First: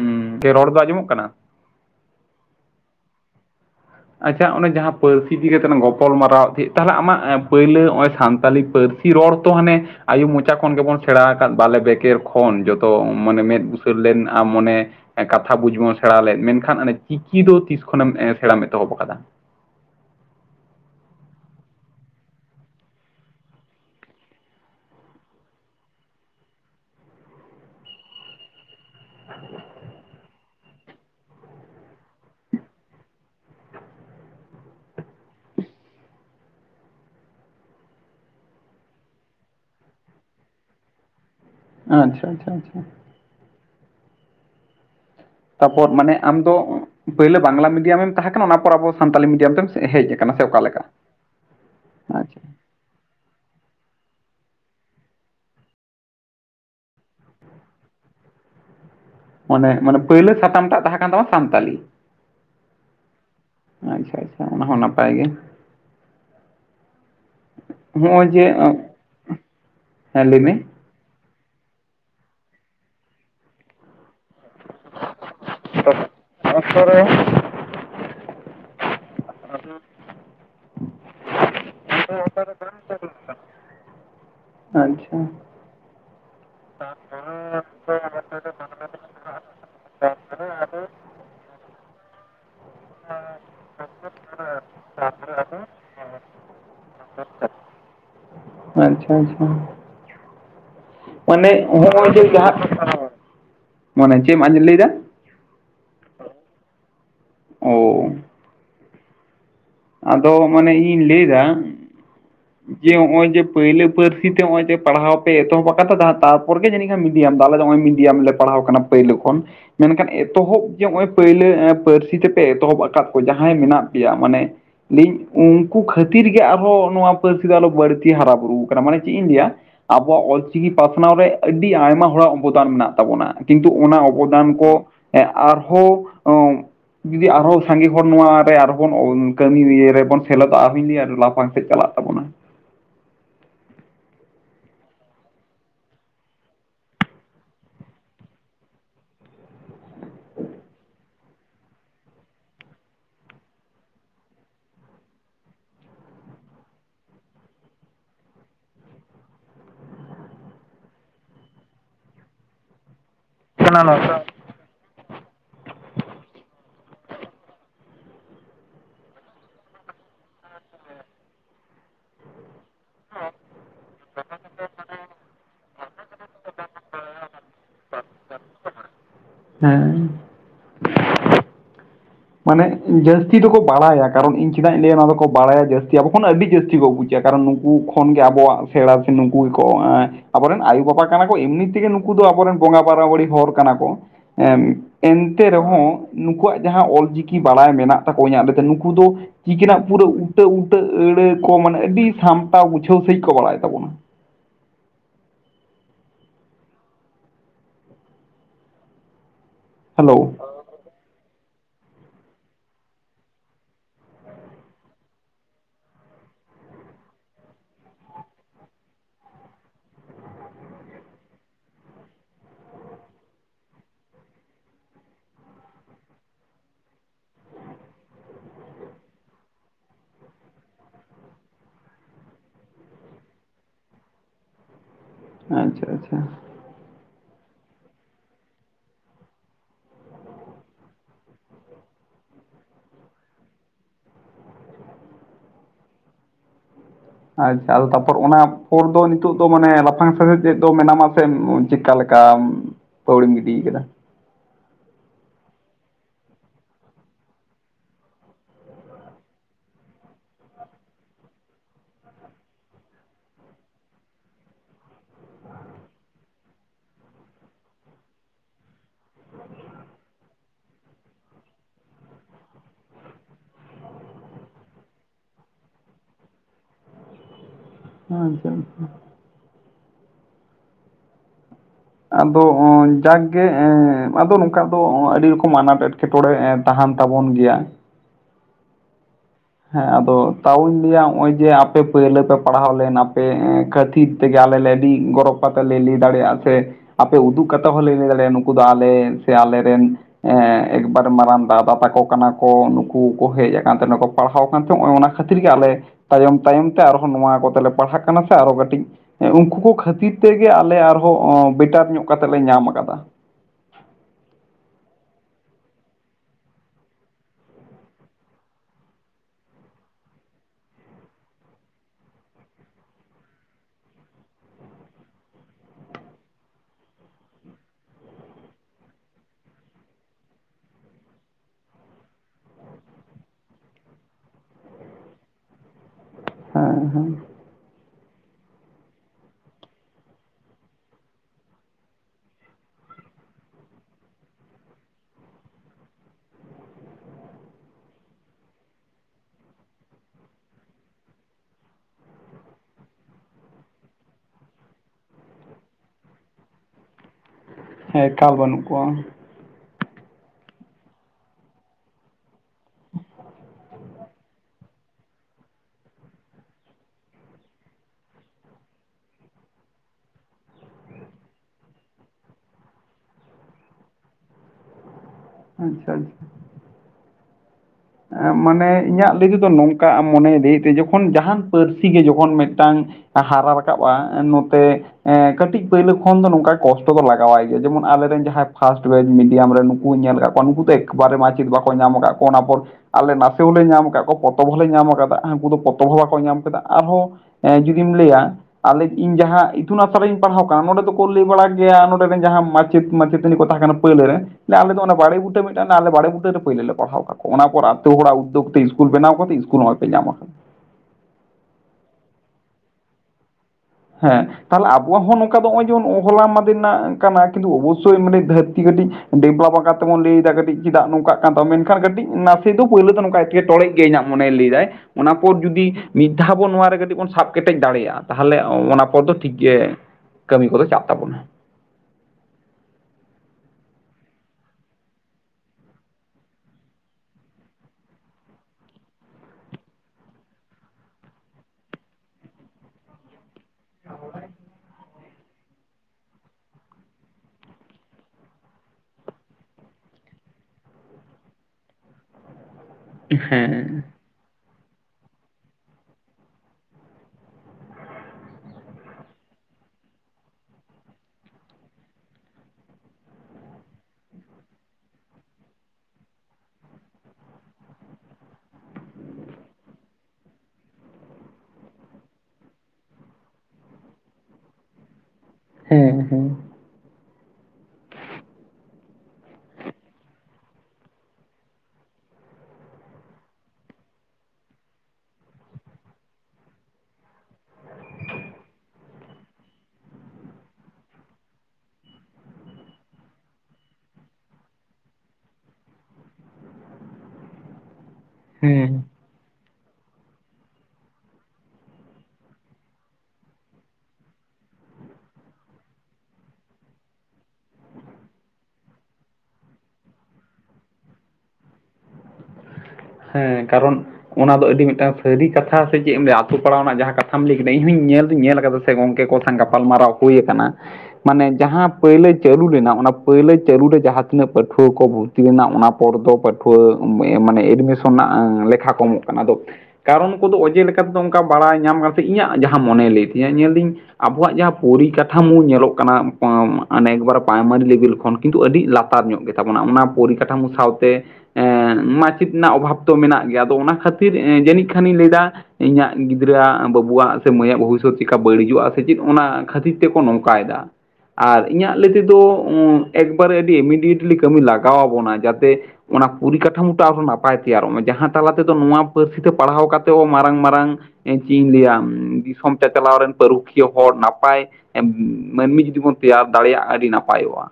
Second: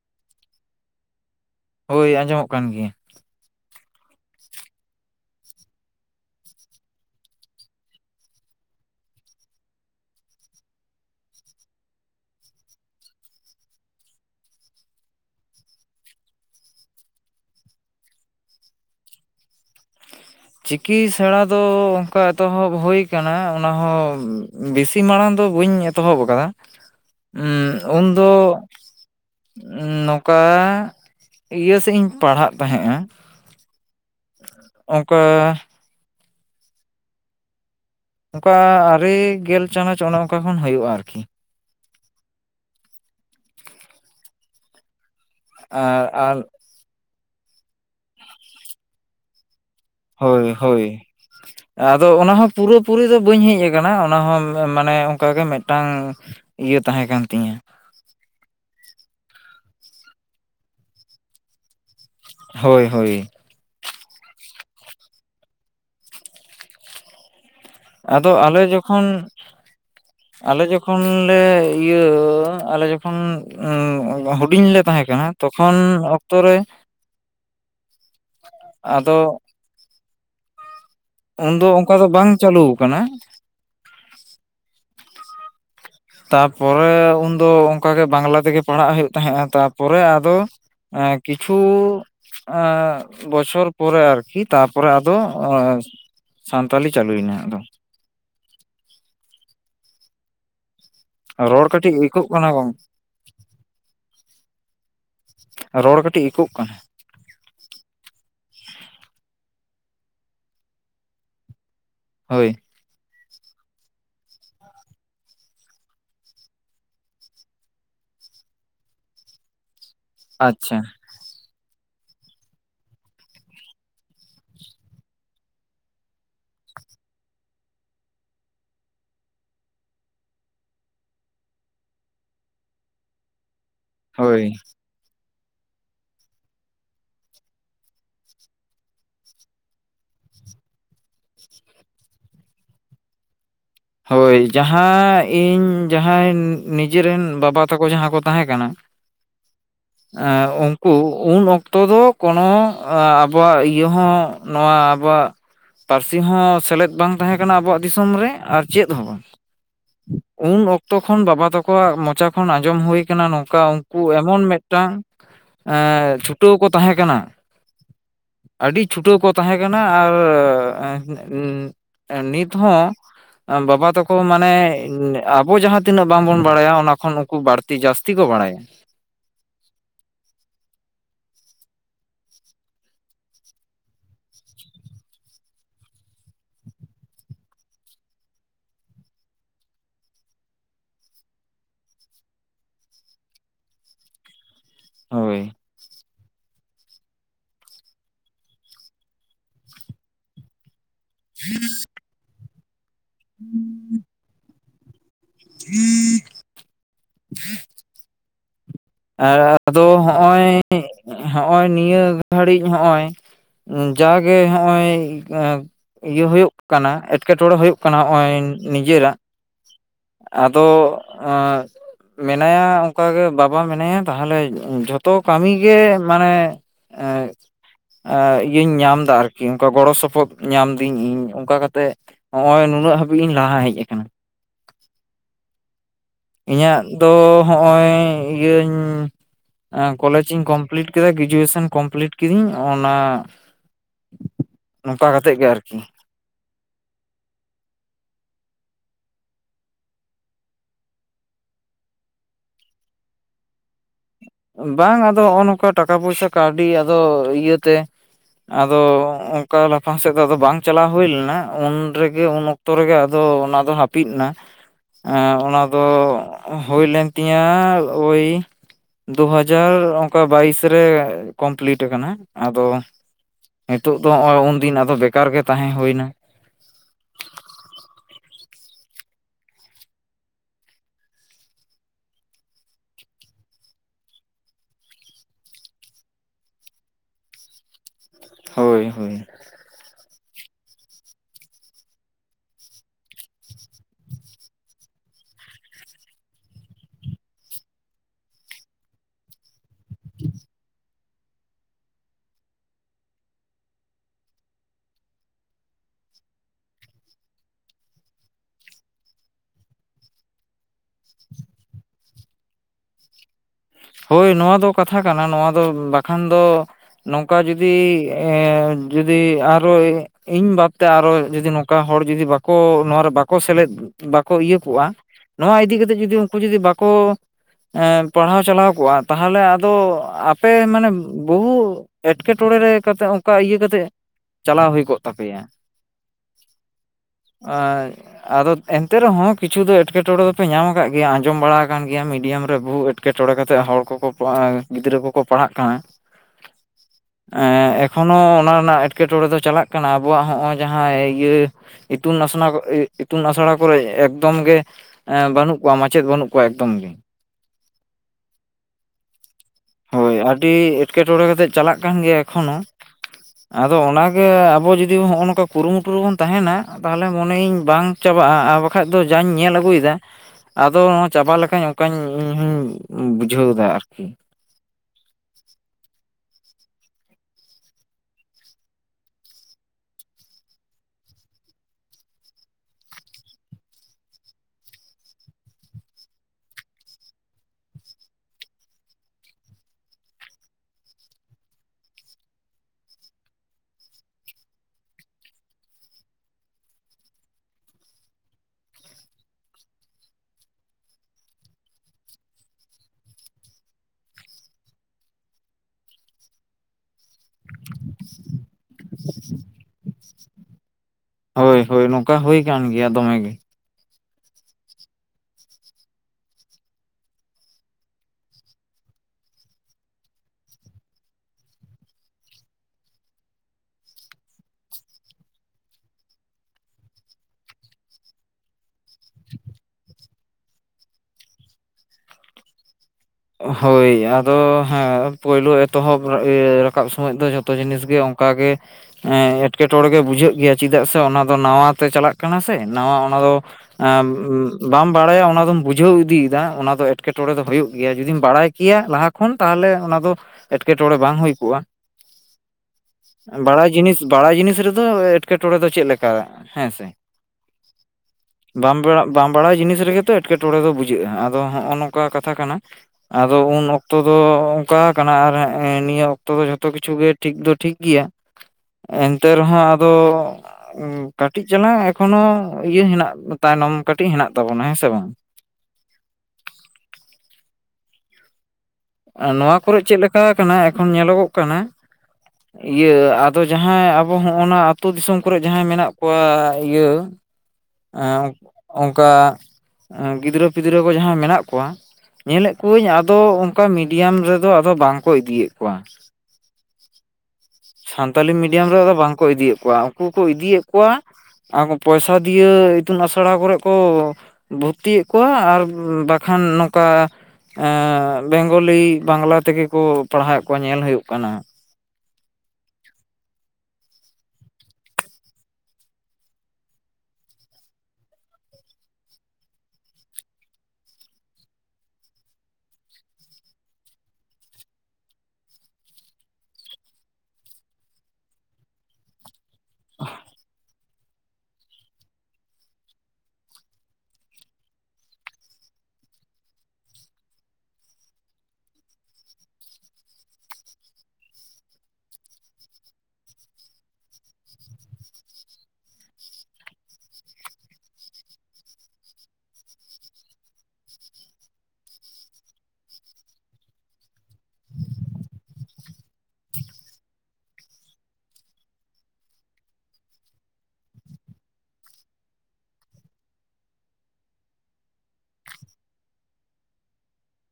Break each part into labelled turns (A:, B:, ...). A: ᱦᱩᱸ ᱨᱚᱲ ᱫᱚ ᱟᱸᱡᱚᱢᱚᱜ ᱠᱟᱱᱟ?
B: ᱦᱳᱭ, ᱟᱸᱡᱚᱢᱚᱜ ᱠᱟᱱ ᱜᱮᱭᱟ᱾
A: ᱟᱪᱷᱟ ᱚᱱᱮ ᱡᱟᱦᱟᱸ ᱯᱟᱹᱨᱥᱤ ᱤᱫᱤ ᱠᱟᱛᱮᱞᱟᱝ ᱜᱚᱯᱚᱞ ᱢᱟᱨᱟᱣᱮᱫ ᱛᱟᱦᱮᱸᱫ ᱛᱟᱦᱚᱞᱮ ᱟᱢᱟᱜ ᱯᱟᱹᱭᱞᱳ ᱱᱚᱜᱼᱚᱭ ᱥᱟᱱᱛᱟᱞᱤ ᱯᱟᱹᱨ ᱥᱤ ᱨᱚᱲ ᱛᱚ ᱦᱟᱱᱮ ᱟᱭᱳ ᱢᱚᱪᱟ ᱠᱷᱚᱱ ᱜᱮᱵᱚᱱ ᱥᱮᱬᱟ ᱟᱠᱟᱫ ᱵᱟᱞᱮ ᱵᱮᱠᱮᱨ ᱠᱷᱚᱱ ᱡᱚᱛᱚ ᱢᱟᱱᱮ ᱢᱮᱫ ᱵᱩᱥᱟᱹᱲ ᱞᱮᱱ ᱟᱢ ᱢᱚᱱᱮ᱾ ᱠᱟᱛᱷᱟ ᱵᱩᱡ ᱵᱚᱱ ᱥᱮᱬᱟ ᱞᱮᱫ ᱢᱮᱱᱠᱷᱟᱱᱮ ᱪᱤᱠᱤ ᱫᱚ ᱛᱤᱥ ᱠᱷᱚᱱᱮᱢ ᱥᱮᱬᱟᱢ ᱮᱛᱚᱦᱚᱵ ᱟᱠᱟᱫᱟ?
B: ᱪᱤᱠᱤ ᱥᱮᱬᱟ ᱫᱚ ᱚᱱᱠᱟ ᱮᱛᱚᱦᱚᱵ ᱦᱩᱭ ᱟᱠᱟᱱᱟ ᱚᱱᱟ ᱦᱚᱸ ᱵᱤᱥᱤ ᱢᱟᱲᱟᱝ ᱫᱚ ᱵᱟᱹᱧ᱾ ᱮᱛᱚᱦᱚᱵ ᱟᱠᱟᱫᱟ ᱩᱱᱫᱚ᱾ ᱱᱚᱠᱟ ᱤᱭᱟᱹ ᱥᱮᱫ ᱤᱧ ᱯᱟᱲᱦᱟᱜ ᱛᱟᱦᱮᱸᱫᱼᱟ᱾ ᱚᱱᱠᱟ᱾ ᱚᱱᱠᱟ ᱟᱨᱮ ᱜᱮᱞ ᱪᱟᱱᱟᱪ ᱚᱱᱮ ᱚᱱᱠᱟ ᱠᱷᱚᱱ ᱦᱩᱭᱩᱜᱼᱟ ᱟᱨᱠᱤ᱾
A: ᱟᱪᱪᱷᱟ ᱟᱪᱪᱷᱟ ᱟᱪᱪᱷᱟ᱾ ᱛᱟᱯᱚᱨ
B: ᱟᱨ
A: ᱢᱟᱱᱮ
B: ᱟᱨ
A: ᱟᱢ ᱫᱚ ᱯᱳᱭᱞᱳ ᱵᱟᱝᱞᱟ ᱢᱤᱰᱤᱭᱟ ᱢᱮᱢ ᱛᱟᱦᱮᱸ ᱠᱟᱱᱟ᱾ ᱚᱱᱟ ᱯᱚᱨ ᱟᱵᱚ ᱥᱟᱱᱛᱟᱞᱤ ᱢᱤᱰᱤᱭᱟᱢ ᱛᱮᱢ ᱾
B: ᱦᱳᱭ ᱦᱳᱭ ᱟᱫᱚ ᱚᱱᱟ
A: ᱟᱪᱪᱷᱟ
B: ᱦᱚᱸ ᱯᱩᱨᱟᱹ᱾ ᱯᱩᱨᱟᱹ ᱫᱚ ᱵᱟᱹᱧ ᱦᱮᱡ ᱟᱠᱟᱱᱟ ᱚᱱᱟ ᱦᱚᱸ ᱢᱟᱱᱮ ᱚᱱᱠᱟ ᱜᱮ ᱢᱤᱫᱴᱟᱝ ᱤᱭᱟᱹ ᱛᱟᱦᱮᱸ ᱠᱟᱱ ᱛᱤᱧᱟᱹ᱾
A: ᱚᱱᱮ ᱢᱟᱱᱮ ᱯᱳᱭᱞᱳ ᱥᱟᱛᱟᱢᱴᱟᱜ ᱛᱟᱦᱮᱸ ᱠᱟᱱ ᱛᱟᱢᱟ ᱥᱟᱱᱛᱟᱞᱤ᱾
B: ᱦᱳᱭ ᱦᱳᱭ᱾
A: ᱟᱪᱷᱟ ᱟᱪᱷᱟ ᱚᱱᱟ ᱦᱚᱸ ᱱᱟᱯᱟᱭ ᱜᱮ᱾ ᱦᱚᱸᱜᱼᱚᱭ
B: ᱟᱫᱚ
A: ᱡᱮ
B: ᱟᱞᱮ ᱡᱚᱠᱷᱚᱱ
A: ᱦᱮᱸ ᱞᱟᱹᱭ ᱢᱮ
B: ᱟᱞᱮ ᱡᱚᱠᱷᱚᱱ᱾ ᱛᱚᱠᱷᱚᱱ ᱞᱮ ᱤᱭᱟᱹ ᱟᱞᱮ ᱡᱚᱠᱷᱚᱱ ᱦᱩᱰᱤᱧ ᱞᱮ ᱛᱟᱦᱮᱸ ᱠᱟᱱᱟ᱾ ᱛᱚᱠᱷᱚᱱ ᱚᱠᱛᱚ ᱨᱮ ᱟᱫᱚ᱾
A: [inaudible]
B: ᱩᱱᱫᱚ ᱚᱱᱠᱟ ᱫᱚ ᱵᱟᱝ ᱪᱟᱹᱞᱩ ᱟᱠᱟᱱᱟ᱾
A: ᱟᱪᱷᱟ᱾
B: ᱛᱟᱯᱚᱨᱮ ᱩᱱᱫᱚ ᱚᱱᱠᱟᱜᱮ ᱵᱟᱝᱞᱟ ᱛᱮᱜᱮ ᱯᱟᱲᱦᱟᱜ ᱦᱩᱭᱩᱜ ᱛᱟᱦᱮᱫᱼᱟ ᱛᱟᱨᱯᱚᱨᱮ ᱟᱫᱚ᱾ ᱠᱤᱪᱷᱩ᱾ ᱟᱸ ᱵᱚᱪᱷᱚᱨ ᱯᱚᱨᱮ ᱟᱨᱠᱤ ᱛᱟᱨᱯᱚᱨᱮ ᱟᱫᱚ ᱾ ᱥᱟᱱᱛᱟᱞᱤ ᱪᱟᱹᱞᱩᱭᱮᱱᱟ ᱟᱫᱚ᱾
A: ᱟᱪᱷᱟ ᱟᱪᱷᱟ᱾ ᱢᱟᱱᱮ
B: ᱨᱚᱲ ᱠᱟᱹᱴᱤᱡ
A: ᱦᱚᱸᱜᱼᱚᱭ ᱡᱮ
B: ᱤᱠᱳᱜ ᱠᱟᱱᱟ
A: ᱡᱟᱦᱟ
B: ᱜᱚᱝ
A: ᱢᱟᱱᱮ ᱪᱮᱫ ᱮᱢ ᱞᱟᱹᱭᱫᱟ?
B: ᱨᱚᱲ ᱠᱟᱹᱴᱤᱡ ᱤᱠᱟᱹᱜ ᱠᱟᱱᱟ᱾
A: ᱦᱳᱭ᱾ ᱟᱫᱚ ᱢᱟᱱᱮ ᱤᱧᱤᱧ ᱞᱟᱹᱭ ᱫᱟ᱾
B: ᱦᱳᱭ᱾
A: ᱡᱮ ᱱᱚᱜᱼᱚᱭ ᱡᱮ ᱯᱳᱭᱞᱳ ᱯᱟᱹᱨᱥᱤ ᱛᱮ ᱱᱚᱜᱼᱚᱭ ᱡᱮ ᱯᱟᱲᱦᱟᱣ ᱯᱮ ᱮᱛᱚᱦᱚᱵ ᱟᱠᱟᱫᱟ ᱛᱟᱯᱚᱨ ᱜᱮ ᱡᱟᱹᱱᱤᱡ᱾ ᱢᱤᱰᱤᱭᱟᱢ ᱫᱚ ᱟᱞᱮ ᱫᱚ ᱱᱚᱜᱼᱚᱭ ᱢᱤᱰᱤᱭᱟᱢ ᱞᱮ ᱯᱟᱲᱦᱟᱣ ᱠᱟᱱᱟ ᱯᱳᱦᱞᱳ ᱠᱷᱚᱱ᱾ ᱢᱮᱱᱠᱷᱟᱱ ᱮᱛᱚᱦᱚᱵ
B: ᱟᱪᱪᱷᱟ
A: ᱡᱮ ᱱᱚᱜᱼᱚᱭ ᱯᱟᱹᱭᱞᱟᱹ ᱯᱟᱹᱨᱥᱤ ᱛᱮᱯᱮ ᱮᱛᱚᱦᱚᱵ ᱟᱠᱟᱫ ᱠᱚ ᱡᱟᱦᱟᱸᱭ ᱢᱮᱱᱟᱜ ᱯᱮᱭᱟ ᱢᱟᱱᱮ᱾ ᱩᱱᱠᱩ ᱠᱷᱟᱹᱛᱤᱨ ᱜᱮ ᱟᱵᱚ ᱱᱚᱣᱟ ᱯᱟᱹᱨᱥᱤ ᱫᱚ ᱟᱞᱚ ᱵᱟᱹᱲᱛᱤ ᱦᱟᱨᱟ ᱵᱩᱨᱩ ᱠᱟᱱᱟ ᱢᱟᱱᱮ ᱪᱮᱫ ᱤᱧ ᱞᱟᱹᱭᱟ? ᱟᱵᱚᱣᱟᱜ ᱚᱞᱪᱤᱠᱤ ᱯᱟᱥᱱᱟᱣ ᱨᱮ ᱟᱹᱰᱤ ᱟᱭᱢᱟ ᱦᱚᱲᱟᱜ ᱚᱵᱚᱫᱟᱱ ᱢᱮᱱᱟᱜ ᱛᱟᱵᱚᱱᱟ᱾ ᱠᱤᱱᱛᱩ ᱚᱱᱟ
B: ᱦᱳᱭ
A: ᱚᱵᱚᱫᱟᱱ ᱠᱚ᱾ ᱟᱨᱦᱚᱸ ᱡᱩᱫᱤ ᱟᱨᱦᱚᱸ ᱥᱟᱸᱜᱮ ᱦᱚᱲ ᱱᱚᱭᱟ ᱨᱮ ᱟᱨᱦᱚᱸ ᱵᱚᱱ᱾ ᱠᱟᱹᱢᱤ ᱤᱭᱟᱹ ᱨᱮᱵᱚᱱ ᱥᱮᱞᱮᱫᱚᱜ-ᱟ ᱟᱨᱦᱚᱧ ᱞᱮᱭᱟ ᱟᱹᱰᱤ ᱞᱟᱯᱷᱟᱝ ᱥᱮᱫ ᱪᱟᱞᱟᱜ ᱛᱟᱵᱚᱱᱟ᱾
B: ᱦᱳᱭ ᱡᱟᱦᱟᱸ ᱤᱧ ᱡᱟᱦᱟᱸᱭ ᱱᱤᱡᱮᱨᱮᱱ ᱵᱟᱵᱟ ᱛᱟᱠᱚ ᱡᱟᱦᱟᱸ ᱠᱚ ᱛᱟᱦᱮᱸ ᱠᱟᱱᱟ᱾
A: [inaudible]
B: ᱩᱱᱠᱩ ᱩᱱ ᱚᱠᱛᱚ ᱫᱚ ᱠᱚᱱᱚ ᱟᱵᱚᱣᱟᱜ ᱤᱭᱟᱹ ᱦᱚᱸ᱾ ᱱᱚᱣᱟ ᱟᱵᱚᱣᱟᱜ ᱯᱟᱹᱨᱥᱤ ᱦᱚᱸ ᱥᱮᱞᱮᱫ ᱵᱟᱝ ᱛᱟᱦᱮᱸ ᱠᱟᱱᱟ ᱟᱵᱚᱣᱟᱜ ᱫᱤᱥᱚᱢ ᱨᱮ ᱟᱨ᱾ ᱪᱮᱫ ᱦᱚᱸ ᱵᱟᱝ ᱩᱱ ᱚᱠᱛᱚ ᱠᱷᱚᱱ ᱵᱟᱵᱟ ᱛᱟᱠᱚᱣᱟᱜ ᱢᱚᱪᱟ ᱠᱷᱚᱱ ᱟᱸᱡᱚᱢ ᱦᱩᱭ᱾ ᱠᱟᱱᱟ ᱱᱚᱝᱠᱟ ᱩᱱᱠᱩ ᱮᱢᱚᱱ ᱢᱤᱫᱴᱟᱝ ᱪᱷᱩᱴᱟᱹᱣ ᱠᱚ ᱛᱟᱦᱮᱸ ᱠᱟᱱᱟ᱾ ᱟᱹᱰᱤ ᱪᱷᱩᱴᱟᱹᱣ ᱠᱚ ᱛᱟᱦᱮᱸ ᱠᱟᱱᱟ ᱟᱨ᱾ ᱱᱤᱛ ᱦᱚᱸ ᱚᱸ ᱵᱟᱵᱟ ᱛᱟᱠᱚ ᱢᱟᱱᱮ ᱟᱵᱚ ᱡᱟᱦᱟᱸ, ᱛᱤᱱᱟᱹᱜ ᱵᱟᱝᱵᱚᱱ ᱵᱟᱲᱟᱭᱟ ᱚᱱᱟ ᱠᱷᱚᱱ ᱩᱱᱠᱩ ᱵᱟᱹᱲᱛᱤ ᱡᱟᱹᱥᱛᱤ ᱠᱚ ᱵᱟᱲᱟᱭᱟ᱾
A: ᱦᱮᱸ, ᱢᱟᱱᱮ ᱡᱟᱹᱥᱛᱤ ᱫᱚᱠᱚ ᱵᱟᱲᱟᱭᱟ ᱠᱟᱨᱚᱱ ᱤᱧ ᱪᱮᱫᱟᱜ ᱤᱧ ᱞᱟᱹᱭᱟ ᱱᱚᱣᱟ ᱫᱚᱠᱚ ᱵᱟᱲᱟᱭᱟ ᱡᱟᱹᱥᱛᱤ ᱟᱵᱚ ᱠᱷᱚᱱ ᱟᱹᱰᱤ ᱡᱟᱹᱥᱛᱤ ᱠᱚ ᱵᱩᱡᱟ᱾ ᱠᱟᱨᱚᱱ ᱱᱩᱠᱩ ᱠᱷᱚᱱ ᱜᱮ ᱟᱵᱚᱣᱟᱜ ᱥᱮᱬᱟ ᱥᱮ ᱱᱩᱠᱩ ᱜᱮᱠᱚ ᱮᱸ ᱟᱵᱚᱨᱮᱱ ᱟᱭᱳᱼᱵᱟᱵᱟ ᱠᱟᱱᱟ ᱠᱚ ᱮᱢᱱᱤ ᱛᱮᱜᱮ ᱱᱩᱠᱩ ᱫᱚ ᱟᱵᱚᱨᱮᱱ ᱵᱚᱸᱜᱟ ᱵᱟᱨᱟᱵᱟᱨᱤ ᱦᱚᱲ ᱠᱟᱱᱟ ᱠᱚ᱾ ᱮᱱᱛᱮ
B: ᱦᱳᱭ
A: ᱨᱮᱦᱚᱸ ᱱᱩᱠᱩᱣᱟᱜ ᱡᱟᱦᱟᱸ ᱚᱞ ᱪᱤᱠᱤ ᱵᱟᱲᱟᱭ ᱢᱮᱱᱟᱜ ᱛᱟᱠᱚᱣᱟ ᱤᱧᱟᱹᱜ ᱞᱟᱹᱭ ᱛᱮ ᱱᱩᱠᱩ ᱫᱚ ᱪᱤᱠᱤ ᱱᱟᱜ ᱯᱩᱨᱟᱹ ᱩᱴᱟᱹ ᱤᱴᱟᱹ ᱟᱹᱲᱟᱹ ᱠᱚ ᱢᱟᱱᱮ ᱟᱹᱰᱤ ᱥᱟᱢᱴᱟᱣ ᱜᱩᱪᱷᱟᱹᱣ ᱥᱟᱺᱦᱤᱡ ᱠᱚ ᱵᱟᱲᱟᱭ ᱛᱟᱵᱚᱱᱟ᱾
B: [inaudible] ᱟᱫᱚ
A: ᱦᱮᱞᱳ
B: ᱦᱚᱸᱜᱼᱚᱭ ᱦᱚᱸᱜ-ᱚᱭ ᱱᱤᱭᱟᱹ ᱜᱷᱟᱹᱲᱤᱡ ᱦᱚᱸᱜ-ᱚᱭ, ᱡᱟ ᱜᱮ ᱦᱚᱸᱜᱼᱚᱭ ᱤᱭᱟᱹ ᱦᱩᱭᱩᱜ ᱠᱟᱱᱟ ᱮᱴᱠᱮᱴᱬᱮ ᱦᱩᱭᱩᱜ ᱠᱟᱱᱟ ᱦᱚᱸᱜᱼᱚᱭ ᱱᱤᱡᱮᱨᱟᱜ᱾ ᱟᱫᱚ, ᱢᱮᱱᱟᱭᱟ ᱚᱱᱠᱟ ᱜᱮ ᱵᱟᱵᱟ ᱢᱮᱱᱟᱭᱟ ᱛᱟᱦᱚᱞᱮ ᱡᱷᱚᱛᱚ ᱠᱟᱹᱢᱤ ᱜᱮ ᱢᱟᱱᱮ, ᱮᱸ
A: [inaudible]
B: ᱤᱭᱟᱹᱧ ᱧᱟᱢᱫᱟ ᱟᱨᱠᱤ ᱚᱱᱠᱟ ᱜᱚᱲᱚ ᱥᱚᱯᱚᱦᱚᱫ ᱧᱟᱢ ᱫᱟᱹᱧ ᱤᱧ ᱚᱱᱠᱟ ᱠᱟᱛᱮᱫ᱾ ᱱᱚᱜ ᱚᱭ ᱱᱩᱱᱟᱹᱜ ᱦᱟᱹᱵᱤᱡ ᱤᱧ ᱞᱟᱦᱟ ᱦᱮᱡ ᱟᱠᱟᱱᱟ᱾
A: ᱟᱪᱪᱷᱟ ᱟᱪᱪᱷᱟ᱾
B: ᱤᱧᱟᱹᱜ ᱫᱚ ᱦᱚᱸᱜᱼᱚᱭ ᱤᱭᱟᱹᱧ ᱠᱚᱞᱮᱡ ᱤᱧ ᱠᱚᱢᱯᱤᱞᱤᱴ ᱠᱮᱫᱟ ᱜᱨᱮᱡᱩᱭᱮᱥᱚᱱ ᱠᱚᱢᱯᱤᱞᱤᱴ ᱠᱤᱫᱤᱧ ᱚᱱᱟ, ᱱᱚᱝᱠᱟ ᱠᱟᱛᱮᱫ ᱜᱮ ᱟᱨᱠᱤ?
A: ᱟᱪᱪᱷᱟ ᱟᱫᱚ ᱛᱟᱨᱯᱚᱨ ᱚᱱᱟ ᱯᱚᱨ ᱫᱚ ᱱᱤᱛᱚᱜ ᱫᱚ ᱢᱟᱱᱮ ᱞᱟᱯᱷᱟᱝ ᱥᱮᱪᱮᱫ ᱪᱮᱫ ᱫᱚ ᱢᱮᱱᱟᱢᱟ ᱥᱮᱢ ᱪᱮᱠᱟ ᱞᱮᱠᱟᱢ ᱯᱟᱹᱣᱲᱤᱢ ᱜᱤᱰᱤ ᱠᱟᱫᱟ?
B: ᱵᱟᱝ ᱟᱫᱚ ᱦᱸᱚᱜᱼᱚ ᱱᱚᱝᱠᱟ ᱴᱟᱠᱟ ᱯᱚᱭᱥᱟ ᱠᱟᱹᱣᱰᱤ ᱟᱫᱚ ᱤᱭᱟᱹᱛᱮ, ᱟᱫᱚ ᱚᱝᱠᱟ ᱞᱟᱯᱷᱟᱝ ᱥᱮᱫ ᱫᱚ ᱟᱫᱚ ᱵᱟᱝ ᱪᱟᱞᱟᱣ ᱦᱩᱭ ᱞᱮᱱᱟ ᱩᱱ ᱨᱮᱜᱮ ᱩᱱ ᱚᱠᱛᱚ ᱨᱮᱜᱮ ᱟᱫᱚ ᱚᱱᱟ ᱫᱚ ᱦᱟᱹᱯᱤᱫ ᱮᱱᱟ᱾ ᱚᱱᱟ ᱫᱚ ᱦᱩᱭ ᱞᱮᱱ ᱛᱤᱧᱟᱹ ᱳᱭ, ᱫᱩ ᱦᱟᱡᱟᱨ ᱚᱝᱠᱟ ᱵᱟᱭᱤᱥ ᱨᱮ ᱠᱚᱢᱯᱤᱞᱤᱴ ᱟᱠᱟᱱᱟ ᱟᱫᱚ, ᱱᱤᱛᱚᱜ ᱫᱚ ᱱᱚᱜᱼᱚᱭ ᱩᱱ ᱫᱤᱱ ᱟᱫᱚ ᱵᱮᱠᱟᱨ ᱜᱮ ᱛᱟᱦᱮᱸ ᱦᱩᱭᱱᱟ᱾
A: ᱟᱪᱪᱷᱟ ᱟᱪᱪᱷᱟ᱾ ᱟᱫᱚ ᱡᱟᱠ ᱜᱮ ᱟᱫᱚ ᱱᱚᱝᱠᱟ ᱫᱚ ᱟᱹᱰᱤ ᱨᱚᱠᱚᱢ ᱟᱱᱟᱴ ᱮᱴᱠᱮᱴᱚᱬᱮ, ᱛᱟᱦᱟᱱ ᱛᱟᱵᱚᱱ ᱜᱮᱭᱟ᱾
B: ᱦᱳᱭ ᱦᱳᱭ᱾
A: ᱦᱮᱸ ᱟᱫᱚ ᱛᱟᱣᱳᱧ ᱞᱟᱹᱭᱟ ᱱᱚᱜᱼᱚᱭ ᱡᱮ ᱟᱯᱮ ᱯᱟᱹᱭᱞᱟᱹ ᱯᱮ ᱯᱟᱲᱦᱟᱣ ᱞᱮᱱ ᱟᱯᱮ ᱠᱟᱹᱛᱷᱤᱛ ᱛᱮ ᱜᱮ ᱟᱞᱮ-ᱞᱮ ᱟᱰᱤ ᱜᱚᱨᱚᱵ ᱠᱟᱛᱮ ᱞᱮ ᱞᱮᱭ ᱫᱟᱲᱮᱭᱟ-ᱟ ᱥᱮ? ᱟᱯᱮ ᱩᱫᱩᱜ ᱠᱟᱛᱮ ᱦᱚᱸᱞᱮ ᱞᱟᱹᱭ ᱫᱟᱲᱮᱭᱟᱜᱼᱟ ᱱᱩᱠᱩ ᱫᱚ ᱟᱞᱮ ᱥᱮ ᱟᱞᱮᱨᱮᱱ, ᱮᱸ ᱮᱠᱵᱟᱨᱮ ᱢᱟᱨᱟᱝ ᱫᱟᱫᱟ ᱛᱟᱠᱚ ᱠᱟᱱᱟ ᱠᱚ ᱱᱩᱠᱩ ᱠᱚ ᱦᱮᱡ ᱟᱠᱟᱱ ᱛᱟᱦᱮᱱᱟ ᱠᱚ᱾ ᱯᱟᱲᱦᱟᱣ ᱠᱟᱱ ᱛᱮ ᱱᱚᱜᱼᱚᱭ ᱚᱱᱟ ᱠᱷᱟᱹᱛᱤᱨ ᱜᱮ ᱟᱞᱮ ᱛᱟᱭᱚᱢ ᱛᱟᱭᱚᱢ ᱛᱮ ᱟᱨᱦᱚᱸ ᱱᱚᱣᱟ ᱠᱚᱛᱮ ᱞᱮ ᱯᱟᱲᱦᱟᱜ ᱠᱟᱱᱟ ᱥᱮ ᱟᱨᱦᱚ ᱠᱟᱹᱴᱤᱡ, ᱩᱱᱠᱩ ᱠᱚ ᱠᱷᱟᱹᱛᱤᱨ ᱛᱮᱜᱮ ᱟᱞᱮ ᱟᱨᱦᱚᱸ ᱵᱮᱴᱟᱨ ᱧᱚᱜ ᱠᱟᱛᱮ ᱞᱮ ᱧᱟᱢ ᱠᱟᱫᱟ᱾
B: ᱦᱳᱭ ᱱᱚᱣᱟ ᱫᱚ ᱠᱟᱛᱷᱟ ᱠᱟᱱᱟ ᱱᱚᱣᱟ ᱫᱚ ᱵᱟᱠᱷᱟᱱ ᱫᱚ ᱱᱚᱝᱠᱟ ᱡᱩᱫᱤ, ᱡᱩᱫᱤ ᱟᱨᱚ ᱤᱧ ᱵᱟᱵᱛᱮ ᱟᱨᱚ ᱡᱩᱫᱤ ᱱᱚᱝᱠᱟ ᱦᱚᱲ ᱡᱩᱫᱤ ᱵᱟᱠᱚ ᱱᱚᱣᱟᱨᱮ ᱵᱟᱠᱚ ᱥᱮᱞᱮᱫ ᱵᱟᱠᱚ ᱤᱭᱟᱹ ᱠᱚᱜᱼᱟ᱾ ᱱᱚᱣᱟ ᱤᱫᱤ ᱠᱟᱛᱮᱜ ᱡᱩᱫᱤ ᱩᱱᱠᱩ ᱡᱩᱫᱤ ᱵᱟᱠᱚ ᱦᱮᱸ ᱯᱟᱲᱦᱟᱣ ᱪᱟᱞᱟᱣ ᱠᱚᱣᱟ ᱛᱟᱦᱚᱞᱮ ᱟᱫᱚ ᱟᱯᱮ ᱢᱟᱱᱮ ᱵᱚᱦᱩ ᱮᱸᱴᱠᱮᱴᱚᱬᱮ ᱨᱮ ᱠᱟᱛᱮ ᱚᱱᱠᱟ ᱤᱭᱟᱹ ᱠᱟᱛᱮ ᱪᱟᱞᱟᱣ ᱦᱩᱭ ᱠᱚᱜ ᱛᱟᱯᱮᱭᱟ ᱾
A: ᱦᱮᱸ ᱦᱮᱸ‌᱾
B: ᱟᱸᱭ ᱟᱫᱚ ᱮᱱᱛᱮ ᱨᱮᱦᱚᱸ ᱠᱤᱪᱷᱩ ᱫᱚ ᱮᱴᱠᱮᱴᱚᱬᱮ ᱫᱚᱯᱮ ᱧᱟᱢ ᱟᱠᱟᱫ ᱜᱮᱭᱟ ᱟᱸᱡᱚᱢ ᱵᱟᱲᱟ ᱟᱠᱟᱱ ᱜᱮᱭᱟ ᱢᱤᱰᱤᱭᱟᱢ ᱨᱮ ᱵᱚᱦᱩ ᱮᱴᱠᱮᱴᱚᱬᱮ ᱠᱟᱛ ᱛᱮ ᱦᱚᱲ ᱠᱚᱠᱚ ᱜᱤᱫᱽᱨᱟᱹ ᱠᱚᱠᱚ ᱯᱟᱲᱦᱟᱜ ᱠᱟᱱᱟ ᱾
A: [inaudible]
B: ᱮᱸ ᱮᱠᱷᱚᱱᱚ ᱚᱱᱟ ᱨᱮᱱᱟᱜ ᱮᱸᱴᱠᱮᱴᱚᱬᱮ ᱫᱚ ᱪᱟᱞᱟᱜ ᱠᱟᱱᱟ ᱟᱵᱚᱣᱟᱜ ᱦᱚᱸᱜᱼᱚᱭ ᱡᱟᱦᱟᱸᱭ ᱤᱭᱟᱹ ᱤᱛᱩᱱ ᱟᱥᱱᱟ ᱤᱛᱩᱱ ᱟᱥᱲᱟ ᱠᱚᱨᱮ ᱮᱠᱫᱚᱢ ᱜᱮ ᱮᱸ ᱵᱟᱹᱱᱩᱜ ᱠᱚᱣᱟ ᱢᱟᱪᱮᱫ, ᱵᱟᱹᱱᱩᱜ ᱠᱚᱣᱟ ᱮᱠᱫᱚᱢ ᱜᱮ ᱾
A: ᱦᱮᱸ ᱮᱠᱟᱞ ᱵᱟᱹᱱᱩᱜ ᱠᱚᱣᱟ ᱾
B: ᱦᱳᱭ ᱟᱰᱤ ᱮᱸᱴᱠᱮᱴᱚᱬᱮ ᱠᱟᱛᱮᱜ ᱪᱟᱞᱟᱜ ᱠᱟᱱ ᱜᱮᱭᱟ ᱮᱠᱷᱚᱱᱚ ᱾ ᱟᱫᱚ ᱚᱱᱟᱜᱮ ᱟᱵᱚ ᱡᱩᱫᱤ ᱦᱚᱜᱼᱚ ᱱᱚᱝᱠᱟ ᱠᱩᱨᱩᱢᱩᱴᱩ ᱨᱮᱵᱚᱱ ᱛᱟᱦᱮᱱᱟ ᱛᱟᱦᱚᱞᱮ ᱢᱚᱱᱮᱭᱤᱧ ᱵᱟᱝ ᱪᱟᱵᱟᱜᱼᱟ ᱟ ᱵᱟᱠᱷᱟᱡ ᱫᱚ ᱡᱟᱧ ᱧᱮᱞ ᱟᱹᱜᱩᱭᱮᱫᱟ ᱟᱫᱚ ᱚᱸᱻ ᱪᱟᱵᱟ ᱞᱮᱠᱷᱟᱧ ᱚᱝᱠᱟᱧ ᱤᱧᱦᱩᱧ ᱵᱩᱡᱷᱟᱹᱣ ᱮᱫᱟ ᱟᱨᱠᱤ ᱾
A: ᱟᱪᱪᱷᱟ ᱟᱪᱪᱷᱟ ᱾ ᱮᱸᱜ ᱢᱟᱱᱮ ᱤᱧᱟᱹᱜ ᱞᱟᱹᱭ ᱛᱮᱫᱚ ᱱᱚᱝᱠᱟ ᱟ ᱢᱚᱱᱮᱭ ᱫᱤᱭ ᱛᱮ ᱡᱚᱠᱷᱚᱱ ᱡᱟᱦᱟᱱ ᱯᱟᱹᱨᱥᱤ ᱜᱮ ᱡᱚᱠᱷᱚᱱ ᱢᱤᱫᱴᱟᱝ ᱦᱟᱨᱟ ᱨᱟᱠᱟᱵᱼᱟ ᱮ ᱱᱚᱛᱮ ᱠᱟᱹᱴᱤᱡ ᱯᱳᱭᱞᱳ ᱠᱷᱚᱱ ᱫᱚ ᱱᱚᱝᱠᱟ ᱠᱚᱥᱴᱚ ᱫᱚ ᱞᱟᱜᱟᱣᱟᱭ ᱜᱮᱭᱟ ᱡᱮᱢᱚᱱ ᱟᱞᱮᱨᱮᱱ ᱡᱟᱦᱟᱸᱭ ᱯᱷᱟᱥᱴ ᱵᱷᱮᱡᱽ ᱢᱤᱰᱤᱭᱟᱢ ᱨᱮ ᱱᱩᱠᱩ ᱧᱮᱞ ᱠᱟᱜ ᱩᱱᱠᱩ ᱛᱚ ᱮᱠᱵᱟᱨᱮ ᱢᱟᱪᱮᱫ ᱵᱟᱠᱚ ᱧᱟᱢ ᱟᱠᱟᱫ ᱠᱚ ᱚᱱᱟ ᱯᱚᱨ ᱟᱞᱮ ᱱᱟᱥᱮ ᱦᱚᱸ ᱞᱮ ᱧᱟᱢ ᱟᱠᱟᱫ ᱠᱚ ᱯᱚᱛᱚᱵ ᱦᱚᱸᱞᱮ ᱧᱟᱢ ᱟᱠᱟᱫᱟ ᱩᱱᱠᱩ ᱫᱚ ᱯᱚᱛᱚᱵ ᱦᱚᱸ ᱵᱟᱠᱚ ᱧᱟᱢ ᱠᱟᱫᱟ ᱟᱨᱦᱚ ᱮᱸ ᱡᱩᱫᱤᱢ ᱞᱟᱹᱭᱟ ᱟᱞᱮ ᱤᱧ ᱡᱟᱦᱟᱸ ᱤᱛᱩᱱ ᱟᱥᱲᱟ ᱨᱤᱧ ᱯᱟᱲᱦᱟᱣ ᱠᱟᱱᱟ ᱱᱚᱰᱮ ᱫᱚᱠᱚ ᱞᱟᱹᱭ ᱵᱟᱲᱟ ᱜᱮᱭᱟ ᱱᱚᱰᱮᱱ ᱡᱟᱦᱟᱸ ᱢᱟᱪᱮᱫ ᱢᱟᱪᱮᱛᱟᱹᱱᱤ ᱠᱚ ᱛᱟᱦᱮᱸ ᱠᱟᱱᱟ ᱯᱳᱭᱞᱳ ᱨᱮ ᱞᱮ ᱟᱞᱮ ᱫᱚ ᱚᱱᱟ ᱵᱟᱲᱮ ᱵᱩᱴᱟᱹ ᱢᱤᱫᱴᱟᱝ ᱟᱞᱮ ᱵᱟᱲᱮ ᱵᱩᱴᱟᱹ ᱨᱮ ᱯᱳᱭᱞᱳ ᱞᱮ ᱯᱟᱲᱦᱟᱣ ᱠᱟᱜ ᱠᱚᱣᱟ ᱚᱱᱟ ᱯᱚ ᱟᱛᱳ ᱦᱚᱲᱟᱜ ᱩᱫᱽᱫᱳᱜᱽ ᱛᱮ ᱤᱥᱠᱩᱞ ᱵᱮᱱᱟᱣ ᱠᱟᱛᱮ ᱤᱥᱠᱩᱞ ᱦᱚᱸᱚᱭ ᱯᱮ ᱧᱟᱢ ᱟᱠᱟᱫᱟ ᱾
B: ᱦᱳᱭ ᱦᱳᱭ ᱱᱚᱝᱠᱟ ᱦᱳᱭ ᱟᱠᱟᱱ ᱜᱮᱭᱟ ᱫᱚᱢᱮ ᱜᱮ ᱾
A: ᱦᱮᱸ ᱾ ᱛᱟᱦᱚᱞᱮ ᱟᱵᱚᱣᱟᱜ ᱦᱚᱸ ᱱᱚᱝᱠᱟ ᱫᱚ ᱱᱚᱜᱼᱚᱭ ᱡᱮᱢᱚᱱ ᱦᱚᱞᱟ ᱢᱟᱫᱮ ᱨᱮᱱᱟᱜ ᱠᱟᱱᱟ ᱠᱤᱱᱛᱩ ᱚᱵᱚᱥᱥᱳᱭ ᱢᱟᱱᱮ ᱫᱷᱟᱹᱨᱛᱤ ᱠᱟᱹᱴᱤᱡ ᱰᱮᱵᱷᱞᱚᱯ ᱟᱠᱟᱫ ᱛᱮᱵᱚᱱ ᱞᱟᱹᱭᱮᱫᱟ ᱠᱟᱹᱴᱤᱡ ᱪᱮᱫᱟᱜ ᱱᱚᱝᱠᱟᱜ ᱠᱟᱱ ᱛᱟᱢ ᱢᱮᱱᱠᱷᱟᱱ ᱠᱟᱹᱴᱤᱡ ᱱᱟᱥᱮ ᱫᱚ ᱯᱳᱭᱞᱳ ᱫᱚ ᱱᱚᱝᱠᱟ ᱜᱮ ᱠᱮᱴᱚᱲᱮᱡ ᱜᱮ ᱤᱧᱟᱹᱜ ᱢᱚᱱᱮᱭ ᱞᱟᱹᱭᱮᱫᱟᱭ ᱾ ᱚᱱᱟ ᱯᱚᱨ ᱡᱩᱫᱤ ᱢᱤᱫ ᱫᱷᱟᱣ ᱵᱚᱱ ᱱᱚᱣᱟᱨᱮ ᱠᱟᱹᱴᱤᱡ ᱵᱚᱱ ᱥᱟᱵ ᱠᱮᱴᱮᱡ ᱫᱟᱲᱮᱭᱟᱜᱼᱟ ᱛᱟᱦᱟᱞᱮ ᱚᱱᱟ ᱯᱚᱨ ᱫᱚ ᱴᱷᱤᱠ ᱜᱮ ᱠᱟᱹᱢᱤ ᱠᱚᱫᱚ ᱪᱟᱜ ᱛᱟᱵᱚᱱᱟ ᱾
B: ᱦᱳᱭ ᱟᱫᱚ ᱦᱮᱸ ᱯᱳᱭᱞᱳ ᱮᱛᱚᱦᱚᱵ ᱨᱟᱠᱟᱵ ᱥᱳᱢᱚᱡ ᱫᱚ ᱡᱷᱚᱛᱚ ᱡᱤᱱᱤᱥ ᱚᱝ ᱠᱟ ᱜᱮ ᱮᱸᱴᱠᱮᱴᱚᱬᱮ ᱜᱮ ᱵᱩᱡᱷᱟᱹᱜ ᱜᱮᱭᱟ ᱪᱤᱫᱟᱜ ᱥᱮ ᱚᱱᱟ ᱫᱚ ᱱᱟᱣᱟᱛᱮ ᱪᱟᱞᱟᱜ ᱠᱟᱱᱟ ᱥᱮ ᱱᱟᱣᱟ ᱚᱱᱟ ᱫᱚ ᱟᱸ- ᱵᱟᱢ ᱵᱟᱲᱟᱭᱟ ᱚᱱᱟᱫᱚᱢ ᱵᱩᱡᱷᱟᱹᱣ ᱤᱫᱤᱭᱮᱫᱟ ᱚᱱᱟ ᱫᱚ ᱮᱴᱠᱮᱴᱚᱬᱮ ᱫᱚ ᱦᱳᱭᱩᱜ ᱜᱮᱭᱟ, ᱡᱩᱫᱤᱢ ᱵᱟᱲᱟᱭ ᱠᱮᱭᱟ ᱞᱟᱦᱟ ᱠᱷᱚᱱ ᱛᱟᱦᱚᱞᱮ ᱚᱱᱟ ᱫᱚ ᱮᱴᱠᱮᱴᱚᱬᱮ ᱵᱟᱝ ᱦᱩᱭ ᱠᱚᱜᱼᱟ ᱾
A: [inaudible]
B: ᱵᱟᱲᱟᱭ
A: ᱦᱮᱸ᱾
B: ᱡᱤᱱᱤᱥ ᱵᱟᱲᱟᱭ ᱡᱤᱱᱤᱥ ᱨᱮᱫᱚ ᱮᱸᱴᱠᱮᱴᱚᱬᱮ ᱫᱚ ᱪᱮᱫ ᱞᱮᱠᱟ ᱦᱮᱸ ᱥᱮ? ᱵᱟᱢ ᱵᱟ ᱵᱟᱢ ᱵᱟᱲᱟᱭ ᱡᱤᱱᱤᱥ ᱨᱮᱜᱮ ᱛᱚ ᱮᱴᱠᱮᱴᱚᱬᱮ ᱫᱚ ᱵᱩᱡᱷᱟᱹᱜᱼᱟ ᱟᱫᱚ ᱦᱚᱸᱜᱼᱚ ᱱᱚᱝᱠᱟ ᱠᱟᱛᱷᱟ ᱠᱟᱱᱟ ᱾
A: [inaudible]
B: ᱟᱫᱚ ᱩᱱ ᱚᱠᱛᱚ ᱫᱚ ᱚᱝᱠᱟ ᱠᱟᱱᱟ ᱟᱨ ᱦᱮᱸᱜ ᱱᱤᱭᱟᱹ ᱚᱠᱛᱚ ᱫᱚ ᱡᱷᱚᱛᱚ ᱠᱤᱪᱷᱩ ᱜᱮ ᱴᱷᱤᱠ ᱫᱚ ᱴᱷᱤᱠ ᱜᱤᱭᱟ ᱾ ᱮᱱᱛᱮ ᱨᱮᱦᱚᱸ ᱟᱫᱚ ᱠᱟᱹᱴᱤᱡ ᱪᱟᱞᱟᱝ ᱮᱠᱷᱚᱱᱚ ᱤᱭᱟᱹ ᱦᱮᱱᱟᱜ ᱛᱟᱭᱱᱚᱢ ᱠᱟᱹᱴᱤᱡ ᱦᱮᱱᱟᱜ ᱛᱟᱵᱚᱱᱟ ᱦᱮᱸ ᱥᱮ ᱵᱟᱝ?
A: ᱦᱮᱸ ᱦᱮᱸ ᱾
B: ᱮᱸ ᱱᱚᱣᱟ ᱠᱚᱨᱮ ᱪᱮᱜ ᱞᱮᱠᱟ ᱟᱠᱟᱱᱟ ᱮᱠᱷᱚᱱ ᱧᱮᱞᱚᱜᱚᱜ ᱠᱟᱱᱟ
A: [inaudible]
B: ᱤᱭᱟᱹ ᱟᱫᱚ ᱡᱟᱦᱟᱸᱭ ᱟᱵᱚ ᱦᱚᱸᱜ-ᱚᱱᱟ ᱟᱹᱛᱩ ᱫᱤᱥᱚᱢ ᱠᱚᱨᱮ ᱡᱟᱦᱟᱸᱭ ᱢᱮᱱᱟᱜ ᱠᱚᱣᱟ ᱤᱭᱟᱹ ᱮᱸᱜ ᱚᱝᱠᱟ ᱜᱤᱫᱽᱨᱟᱹ-ᱯᱤᱫᱽᱨᱟᱹ ᱠᱚ ᱡᱟᱦᱟᱸᱭ ᱢᱮᱱᱟᱜ ᱠᱚᱣᱟ ᱧᱮᱞᱮᱫ ᱠᱚᱣᱟᱹᱧ ᱟᱫᱚ ᱚᱝᱠᱟ ᱢᱤᱰᱤᱭᱟᱢ ᱨᱮᱫᱚ ᱟᱫᱚ ᱵᱟᱝᱠᱚ ᱤᱫᱤᱭᱮᱜ ᱠᱚᱣᱟ᱾ ᱥᱟᱱᱛᱟᱞᱤ ᱢᱤᱰᱤᱭᱟᱢ
A: ᱦᱮᱸ᱾
B: ᱨᱮᱫᱚ ᱵᱟᱝᱠᱚ ᱤᱫᱤᱭᱮᱫ ᱠᱚᱣᱟ, ᱩᱝᱠᱩ ᱠᱚ ᱤᱫᱤᱭᱮᱜ ᱠᱚᱣᱟ, ᱟᱨ ᱯᱚᱭᱥᱟ ᱫᱤᱭᱮ ᱤᱛᱩᱱ ᱟᱥᱲᱟ ᱠᱚᱨᱮᱜ ᱠᱚ ᱵᱷᱚᱛᱛᱤᱭᱮᱜ ᱠᱚᱣᱟ ᱟᱨ ᱵᱟᱠᱷᱟᱱ ᱱᱚᱝᱠᱟ ᱮᱸᱻ ᱵᱮᱝᱜᱚᱞᱤ ᱵᱟᱝᱞᱟ ᱛᱮᱜᱮ ᱠᱚ ᱯᱟᱲᱦᱟᱣᱮᱜ ᱠᱚᱣᱟ ᱧᱮᱞ ᱦᱩᱭᱩᱜ ᱠᱟᱱᱟ᱾
A: ᱦᱮᱸ ᱠᱟᱨᱚᱱ ᱚᱱᱟ ᱫᱚ ᱟᱹᱰᱤ ᱢᱤᱫᱴᱟᱝ ᱥᱟᱹᱨᱤ ᱠᱟᱛᱷᱟ ᱥᱮ ᱪᱮᱫ ᱮᱢ ᱞᱟᱹᱭᱟ, ᱟᱛᱳ ᱯᱟᱲᱟᱣ ᱨᱮᱱᱟᱜ ᱡᱟᱦᱟᱸ ᱠᱟᱛᱷᱟᱢ ᱞᱟᱹᱭ ᱠᱮᱫ ᱤᱧᱦᱚᱧ ᱧᱮᱞ ᱫᱩᱧ ᱧᱮᱞ ᱠᱟᱫᱟ᱾ ᱜᱚᱝᱠᱮ ᱠᱚ ᱥᱟᱝ ᱜᱟᱯᱟᱞᱢᱟᱨᱟᱣ ᱦᱩᱭ ᱟᱠᱟᱱᱟ᱾ ᱢᱟᱱᱮ ᱡᱟᱦᱟᱸ ᱯᱟᱹᱭᱞᱟᱹ ᱪᱟᱹᱞᱩ ᱞᱮᱱᱟ, ᱚᱱᱟ ᱯᱟᱹᱭᱞᱟᱹ ᱪᱟᱹᱞᱩ ᱨᱮ ᱡᱟᱦᱟᱸ ᱛᱤᱱᱟᱹᱜ ᱯᱟᱹᱴᱷᱩᱣᱟᱹ ᱠᱚᱵᱚᱱ ᱨᱮᱱᱟᱜ ᱚᱱᱟ ᱯᱚᱨ ᱫᱚ ᱯᱟᱹᱴᱷᱩᱣᱟᱹ ᱢᱟᱱᱮ ᱮᱰᱢᱤᱥᱚᱱ ᱨᱮᱱᱟᱜ ᱞᱮᱠᱷᱟ ᱠᱚᱢᱚᱜ ᱠᱟᱱᱟ᱾ ᱟᱫᱚ ᱠᱟᱨᱚᱱ ᱠᱚᱫᱚ ᱚᱡᱮ ᱞᱮᱠᱟ ᱞᱮᱠᱟ ᱛᱮᱫᱚ ᱚᱱᱠᱟ ᱵᱟᱲᱟᱭ ᱧᱟᱢ ᱟᱨ ᱥᱮ ᱤᱧᱟᱜ ᱡᱟᱦᱟᱸ ᱢᱚᱱᱮᱭ ᱞᱟᱹᱭ ᱛᱤᱧᱟᱹ, ᱧᱮᱞ ᱫᱤᱧ ᱟᱵᱚᱣᱟᱜ ᱡᱟᱦᱟᱸ ᱯᱚᱨᱤᱠᱟᱴᱷᱟᱢᱳ ᱧᱮᱞᱚᱜ ᱠᱟᱱᱟ ᱟᱱᱮ ᱮᱠᱵᱟᱨᱮ ᱯᱨᱟᱭᱢᱟᱨᱤ ᱞᱮᱵᱮᱞ ᱠᱷᱚᱱ, ᱠᱤᱱᱛᱩ ᱟᱹᱰᱤ ᱞᱟᱛᱟᱨ ᱧᱚᱜ ᱜᱮᱛᱟᱵᱚᱱᱟ ᱚᱱᱟ ᱯᱚᱨᱤᱠᱟᱴᱷᱟᱢ ᱥᱟᱶᱛᱮ ᱢᱟᱪᱮᱫ ᱨᱮᱱᱟᱜ ᱚᱵᱷᱟᱵᱽ ᱦᱚᱸᱛᱚ ᱢᱮᱱᱟᱜ ᱜᱮᱭᱟ ᱟᱫᱚ ᱚᱱᱟ ᱠᱷᱟᱹᱛᱤᱨ ᱡᱟᱹᱱᱤᱡ ᱠᱷᱟᱱᱤᱧ ᱞᱟᱹᱭᱫᱟ ᱤᱧᱟᱹᱜ ᱜᱤᱫᱽᱨᱟᱹ ᱟᱜ, ᱵᱟᱹᱵᱩᱣᱟᱜ ᱥᱮ ᱢᱟᱹᱭᱟᱜ ᱵᱷᱚᱵᱤᱥᱚᱛ ᱪᱮᱠᱟ ᱵᱟᱹᱲᱤᱡᱚᱜ-ᱟ ᱥᱮ ᱪᱮᱫ ᱚᱱᱟ ᱠᱷᱟᱹᱛᱤᱨ ᱛᱮᱠᱚ ᱱᱚᱝᱠᱟᱭᱮᱫᱟ᱾ ᱟᱨ ᱤᱧᱟᱹᱜ ᱞᱟᱹᱭ ᱛᱮᱫᱚ ᱮᱠᱵᱟᱨ ᱟᱹᱰᱤ ᱤᱢᱤᱰᱤᱭᱮᱴᱞᱤ ᱠᱟᱹᱢᱤ ᱞᱟᱜᱟᱣᱟᱵᱚᱱᱟ ᱡᱟᱛᱮ ᱚᱱᱟ ᱯᱚᱨᱠᱟᱴᱟᱢᱳ ᱴᱟ ᱟᱨᱦᱚᱸ ᱱᱟᱯᱟᱭ ᱛᱮᱭᱟᱨᱚᱜ ᱢᱟ᱾ ᱡᱟᱦᱟᱸ ᱛᱟᱞᱟ ᱛᱮᱫᱚ ᱱᱚᱣᱟ ᱯᱟᱹᱨᱥᱤ ᱛᱮ ᱯᱟᱲᱦᱟᱣ ᱠᱟᱛᱮ ᱦᱚᱸ ᱢᱟᱨᱟᱝ ᱢᱟᱨᱟᱝ ᱪᱮᱫ ᱤᱧ ᱞᱟᱹᱭᱟ ᱫᱤᱥᱚᱢ ᱪᱟ ᱪᱟᱞᱟᱣ ᱨᱮᱱ ᱯᱟᱹᱨᱩᱠᱷᱤᱭᱟᱹ ᱦᱚᱲ ᱱᱟᱯᱟᱭ ᱮᱢ, ᱢᱟᱹᱱᱢᱤ ᱡᱩᱫᱤ ᱵᱚᱱ ᱛᱮᱭᱟᱨ ᱫᱟᱲᱮᱭᱟᱜ-ᱟ ᱟᱹᱰᱤ ᱱᱟᱯᱟᱭᱚᱜ-ᱟ᱾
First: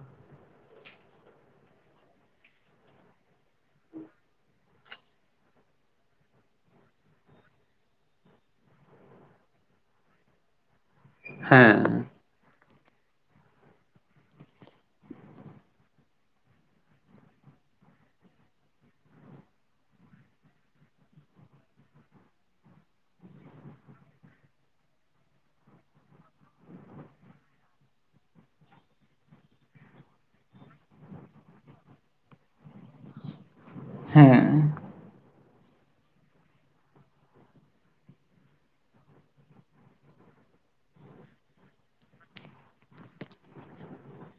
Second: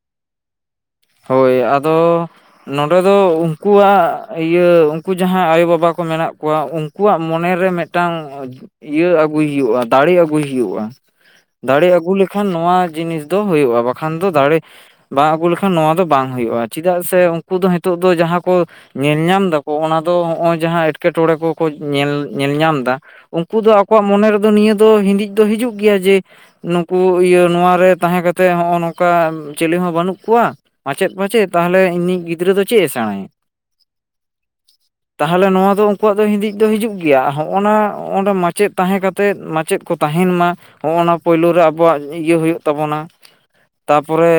B: ᱦᱳᱭ, ᱟᱫᱚ ᱱᱚᱸᱰᱮ ᱫᱚ ᱩᱝᱠᱩᱣᱟᱜ ᱤᱭᱟᱹ ᱩᱝᱠᱩ ᱡᱟᱦᱟᱸᱭ ᱟᱭᱳᱵᱟᱵᱟ ᱠᱚ ᱢᱮᱱᱟᱜ ᱠᱚᱣᱟ ᱩᱝ ᱠᱩᱣᱟᱜ ᱢᱚᱱᱮ ᱨᱮ ᱢᱤᱫᱴᱟᱝ ᱤᱭᱟᱹ ᱟᱹᱜᱩᱭ ᱦᱩᱭᱩᱜ-ᱟ, ᱫᱟᱲᱮ ᱟᱹᱜᱩᱭ ᱦᱩᱭᱩᱜ-ᱟ᱾ ᱫᱟᱲᱮ
A: ᱦᱮᱸ
B: ᱟᱹᱜᱩ ᱞᱮᱠᱷᱟᱱ ᱱᱚᱣᱟ ᱡᱤᱱᱤᱥ ᱫᱚ ᱦᱩᱭᱩᱜ-ᱟ ᱵᱟᱠᱷᱟᱱ ᱫᱚ ᱫᱟᱲᱮ ᱵᱟᱝ ᱟᱹᱜᱩ ᱞᱮᱠᱷᱟ ᱱᱚᱣᱟ ᱫᱚ ᱵᱟᱝ ᱦᱩᱭᱩᱜ-ᱟ᱾ ᱪᱮᱫᱟᱜ ᱥᱮ ᱩᱱᱠᱩ ᱫᱚ ᱦᱤᱸᱛᱳᱜ ᱫᱚ ᱡᱟᱦᱟᱸ ᱠᱚ ᱧᱮᱞ ᱧᱟᱢ ᱫᱟᱠᱚ, ᱚᱱᱟ ᱫᱚ ᱱᱚᱜ ᱚᱭ ᱡᱟᱦᱟᱸ ᱮᱸᱴᱠᱮᱴᱚᱬᱮ ᱠᱚᱠᱚ ᱧᱮᱞ ᱧᱮᱞ ᱧᱟᱢᱫᱟ᱾ ᱩᱱᱠᱩ ᱫᱚ ᱟᱠᱚᱣᱟᱜ ᱢᱚᱱᱮ ᱨᱮᱫᱚ ᱱᱤᱭᱟᱹ ᱫᱚ ᱦᱤᱫᱤᱡ ᱫᱚ ᱦᱤᱡᱩᱜ ᱜᱮᱭᱟ ᱡᱮ, ᱱᱩᱠᱩ ᱤᱭᱟᱹ ᱱᱚᱣᱟᱨᱮ ᱛᱟᱦᱮᱸ ᱠᱟᱛᱮᱜ ᱦᱚᱸᱜ-ᱚ ᱱᱚᱝᱠᱟ ᱪᱤᱞᱤ ᱦᱚᱸ ᱵᱟᱹᱱᱩᱜ ᱠᱚᱣᱟ᱾ ᱢᱟᱪᱮᱫ ᱢᱟᱪᱮᱫ ᱛᱟᱦᱞᱮ ᱤᱧᱤᱡ ᱜᱤᱫᱽᱨᱟᱹ ᱫᱚ ᱪᱮᱫ-ᱮ ᱥᱮᱬᱟᱭᱟ?
A: ᱦᱮᱸ᱾
B: ᱛᱟᱦᱞᱮ ᱱᱚᱣᱟ ᱫᱚ ᱩᱝᱠᱩᱣᱟᱜ ᱫᱚ ᱦᱤᱸᱫᱤᱡ ᱫᱚ ᱦᱤᱡᱩᱜ ᱜᱮᱭᱟ ᱦᱚᱸᱜ-ᱚ ᱱᱟ ᱚᱸᱰᱮ ᱢᱟᱪᱮᱫ ᱛᱟᱦᱮᱸ ᱠᱟᱛᱮ ᱛᱮᱫ, ᱢᱟᱪᱮᱫ ᱠᱚ ᱛᱟᱸᱦᱮᱱ ᱢᱟ, ᱦᱚᱸᱜ-ᱚᱱᱟ ᱯᱳᱭᱞᱳ ᱨᱮ ᱟᱵᱚᱣᱟᱜ ᱤᱭᱟᱹ ᱦᱩᱭᱩᱜ ᱛᱟᱵᱚᱱᱟ᱾ ᱛᱟᱯᱚᱨᱮ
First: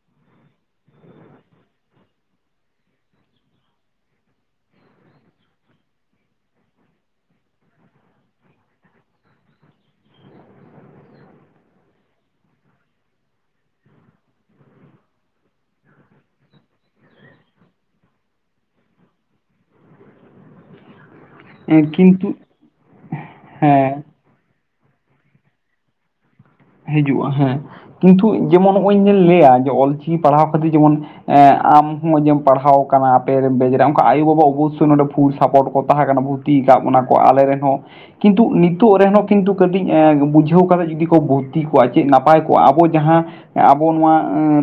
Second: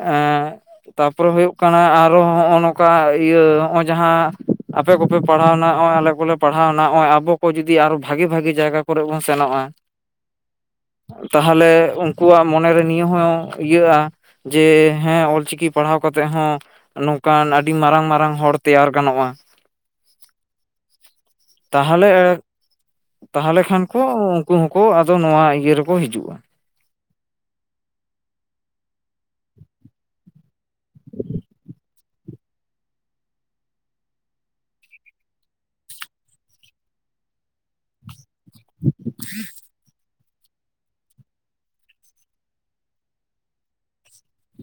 B: ᱮᱸᱻ ᱛᱟᱯᱚᱨᱮ ᱦᱩᱭᱩᱜ ᱠᱟᱱᱟ ᱟᱨᱚ ᱦᱚᱸᱜ-ᱚ ᱱᱚᱝᱠᱟ ᱤᱭᱟᱹ ᱦᱚᱸᱜ-ᱚ ᱡᱟᱦᱟᱸ ᱟᱯᱮ ᱠᱚᱯᱮ ᱯᱟᱲᱦᱟᱣᱱᱟ, ᱦᱚᱸᱜ-ᱚ ᱟᱞᱮ ᱠᱚᱞᱮ ᱯᱟᱲᱦᱟᱣᱱᱟ ᱦᱚᱸᱜ-ᱚᱭ ᱟᱵᱚ ᱠᱚ ᱡᱩᱫᱤ ᱟᱨᱚ ᱵᱷᱟᱜᱤ ᱵᱷᱟᱜᱤ ᱡᱟᱭᱜᱟ ᱠᱚᱨᱮ ᱵᱚᱱ ᱥᱮᱱᱚᱜ-ᱟ᱾
A: [inaudible]
B: ᱛᱟᱦᱞᱮ ᱩᱝᱠᱩᱣᱟᱜ ᱢᱚᱱᱮᱨᱮ ᱱᱤᱭᱟᱹ ᱦᱚᱸ ᱤᱭᱟᱹᱜ-ᱟ ᱡᱮ ᱦᱮᱸ ᱚᱞᱪᱤᱠ ᱪᱤᱠᱤ ᱯᱟᱲᱦᱟᱣ ᱠᱟᱛᱮᱜ ᱦᱚᱸ ᱱᱚᱝᱠᱟᱱ ᱟᱹᱰᱤ ᱢᱟᱨᱟᱝ ᱢᱟᱨᱟᱝ ᱦᱚᱲ ᱛᱮᱭᱟᱨ ᱜᱟᱱᱚᱜ-ᱟ᱾ ᱛᱟᱦᱞᱮ,
A: ᱠᱤᱱᱛᱩ
B: ᱛᱟᱦᱞᱮ ᱠᱷᱟᱱ
A: ᱦᱮᱸ
B: ᱠᱚ ᱩᱝ ᱩᱱᱠᱩ ᱟᱫᱚ ᱱᱚᱣᱟ ᱤᱭᱟᱹ ᱨᱮᱠᱚ ᱦᱤᱡᱩᱜᱼᱟ ᱾
A: ᱦᱤᱡᱩᱜᱼᱟ ᱦᱮᱸ ᱠᱤᱱᱛᱩ ᱡᱮᱢᱚᱱ ᱱᱚᱸᱜᱼᱚᱭ ᱞᱟᱹᱭᱟ ᱚᱞᱤ ᱠᱤ ᱯᱟᱲᱦᱟᱣ ᱠᱷᱟᱹᱛᱤᱨ ᱡᱮᱢᱚᱱ ᱮ ᱟᱢ ᱱᱚᱸᱜᱼᱚᱭ ᱡᱮᱢ ᱯᱟᱲᱦᱟᱣ ᱠᱟᱱᱟ ᱟᱯᱮ ᱵᱮᱡᱨᱮᱨᱮᱱ ᱚᱱᱠᱟ ᱟᱭᱳᱼᱵᱟ ᱚᱵᱚᱥᱳ ᱱᱚᱸᱰᱮ ᱯᱷᱩᱞ ᱥᱟᱯᱚᱴ ᱠᱚ ᱛᱟᱦᱮᱸ ᱠᱟᱱᱟ ᱵᱷᱩ ᱛᱤ ᱠᱟᱜ ᱵᱚᱱᱟ ᱠᱚ ᱵᱚᱱᱟ ᱠᱚ ᱟᱞᱮ ᱨᱮᱱᱦᱚᱸ ᱠᱤᱱᱛᱩ ᱱᱤᱛᱚᱜ ᱨᱮᱦᱚᱸ ᱠᱤᱱᱛᱩ ᱠᱟᱹᱴᱤᱡ ᱵᱩᱡᱷᱟᱹᱣ ᱠᱟᱫᱟ ᱡᱩᱫᱤ ᱠᱚ ᱵᱩ ᱛᱤ ᱠᱚᱜᱼᱟ ᱪᱮᱫ ᱱᱟᱯᱟᱭ ᱠᱚᱜᱼᱟ ᱟᱵᱚ ᱡᱟᱦᱟᱸ ᱟᱵᱚ ᱱᱚᱣᱟ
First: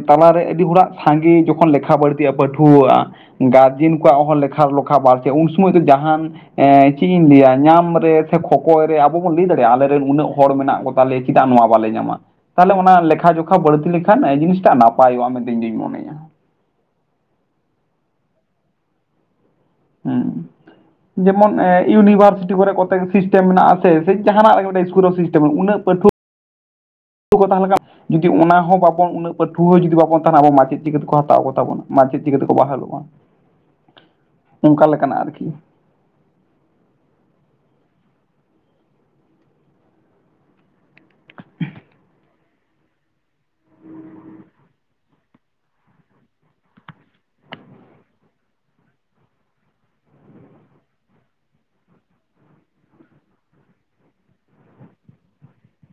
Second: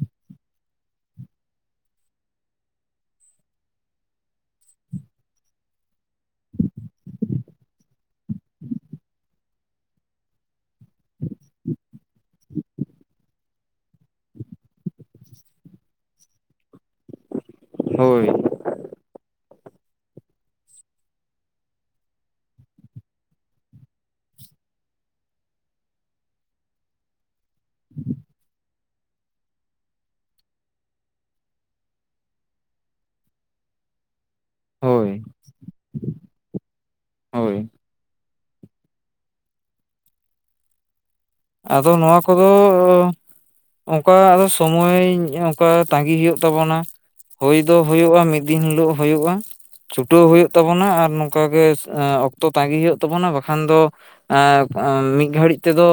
A: ᱛᱟᱞᱟᱨᱮ ᱟᱹᱰᱤ ᱦᱚᱲᱟᱜ ᱥᱟᱸᱜᱮ ᱡᱚᱠᱷᱚᱱ ᱞᱮᱠᱷᱟ ᱵᱟᱹᱲᱛᱤᱜᱼᱟ ᱯᱟᱹᱴᱷᱩᱣᱟᱹᱣᱟᱜ ᱜᱟᱨᱡᱮᱱ ᱠᱚᱣᱟᱜ ᱦᱚᱸ ᱞᱮᱠᱷᱟ ᱞᱚᱠᱷᱟ ᱵᱟᱨᱛᱤᱜᱼᱟ ᱩᱱ ᱥᱚᱢᱚᱭ ᱫᱚ ᱡᱟᱦᱟᱸᱱ ᱮᱸ ᱪᱮᱫ ᱤᱧ ᱞᱟᱹᱭᱟ ᱧᱟᱢ ᱨᱮ ᱥᱮ ᱠᱷᱚᱠᱚᱭ ᱨᱮ ᱟᱵᱚ ᱵᱚᱱ ᱞᱟᱹᱭ ᱫᱟᱲᱮᱭᱟᱜᱼᱟ ᱟᱞᱮᱨᱮ ᱨᱮᱱ ᱩᱱᱟᱹᱜ ᱦᱚᱲ ᱢᱮᱱᱟᱜ ᱠᱚ ᱛᱟᱞᱮ ᱪᱮᱫᱟᱜ ᱱᱚᱶᱟ ᱵᱟᱞᱮ ᱧᱟᱢᱟ ᱛᱟᱦᱚᱞᱮ ᱚᱱᱟ ᱞᱮᱠᱷᱟ ᱡᱚᱠᱷᱟ ᱵᱟᱹᱲᱛᱤ ᱞᱮᱠᱷᱟᱱ ᱡᱤᱱᱤᱥᱴᱟᱜ ᱱᱟᱯᱟᱭᱚᱜᱼᱟ ᱢᱮᱱᱛᱮ ᱤᱧᱫᱩᱧ ᱢᱚᱱᱮᱭᱟ᱾
B: ᱦᱳᱭ᱾
A: ᱦᱩᱸ᱾ ᱡᱮᱢᱚᱱ ᱤᱭᱩᱱᱤᱵᱷᱟᱨᱥᱤᱴᱤ ᱠᱚᱨᱮ ᱠᱚᱛᱮ ᱥᱤᱥᱴᱮᱢ ᱢᱮᱱᱟᱜᱼᱟᱥᱮ ᱥᱮ ᱡᱟᱦᱟᱸᱱᱟᱜ ᱨᱮ ᱢᱤᱫᱴᱮᱡ ᱤᱥᱠᱩᱞ ᱨᱮ ᱥᱤᱥᱴᱮᱢ ᱢᱮᱱᱟᱜᱼᱟ ᱩᱱᱟᱹᱜ ᱯᱟᱹᱴᱷᱩᱣᱟᱹ ᱠᱚ ᱛᱟᱦᱮᱸ ᱞᱮᱱᱠᱷᱟᱱ ᱡᱩᱫᱤ ᱚᱱᱟ ᱦᱚᱸ ᱵᱟᱵᱚᱱ ᱩᱱᱟᱹᱜ ᱯᱟᱹᱴᱷᱩᱟᱹ ᱡᱩᱫᱤ ᱵᱟᱵᱚᱱ ᱛᱟᱦᱮᱸᱱᱟ ᱟᱵᱚ ᱢᱟᱪᱮᱫ ᱪᱤᱠᱟᱹ ᱠᱚ ᱦᱟᱛᱟᱣ ᱠᱚ ᱛᱟᱵᱚᱱ ᱢᱟᱪᱮᱫ ᱪᱤᱠᱟᱹᱛᱮᱠᱚ ᱵᱟᱦᱟᱞᱚᱜᱼᱟ? ᱚᱱᱠᱟ ᱞᱮᱠᱟᱱᱟᱜ
B: ᱦᱳᱭ
A: ᱟᱨᱠᱤ
B: ᱦᱳᱭ᱾ ᱟᱫᱚ ᱱᱚᱣᱟ ᱠᱚᱫᱚ ᱚᱱᱠᱟ ᱟᱫᱚ ᱥᱚᱢᱚᱭ ᱚᱱᱠᱟ ᱛᱟᱸᱜᱤ ᱦᱩᱭᱩᱜ ᱛᱟᱵᱚᱱᱟ᱾ ᱦᱳᱭ ᱫᱚ ᱦᱳᱭᱳᱜᱼᱟ ᱢᱤᱫ ᱫᱤᱱ ᱦᱤᱞᱳᱜ ᱦᱩᱭᱳᱜᱼᱟ᱾ ᱪᱷᱩᱴᱟᱹᱣ ᱦᱩᱭᱩᱜ ᱛᱟᱵᱚᱱᱟ ᱟᱨ ᱱᱚᱝᱠᱟᱜᱮ ᱚᱠᱛᱚ ᱛᱟᱜᱤ ᱦᱩᱭᱩᱜ ᱛᱟᱵᱚᱱᱟ ᱵᱟᱠᱷᱟᱱ ᱫᱚ ᱟ ᱟᱸᱫ ᱢᱤᱫ ᱜᱷᱟᱹᱲᱤᱡ ᱛᱮᱫᱚ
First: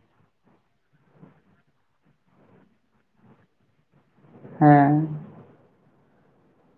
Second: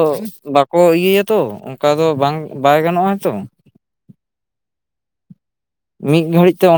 B: ᱵᱟᱠᱚ ᱤᱭᱟᱹᱭᱟᱛᱚ ᱚᱱᱠᱟ ᱫᱚ ᱵᱟᱝ ᱵᱟᱭ ᱜᱟᱱᱚᱜᱼᱟ ᱛᱚ᱾
A: ᱦᱮᱸ᱾
B: ᱢᱤᱫ ᱜᱷᱟᱹᱲᱤᱡ ᱛᱮ ᱚᱱᱟ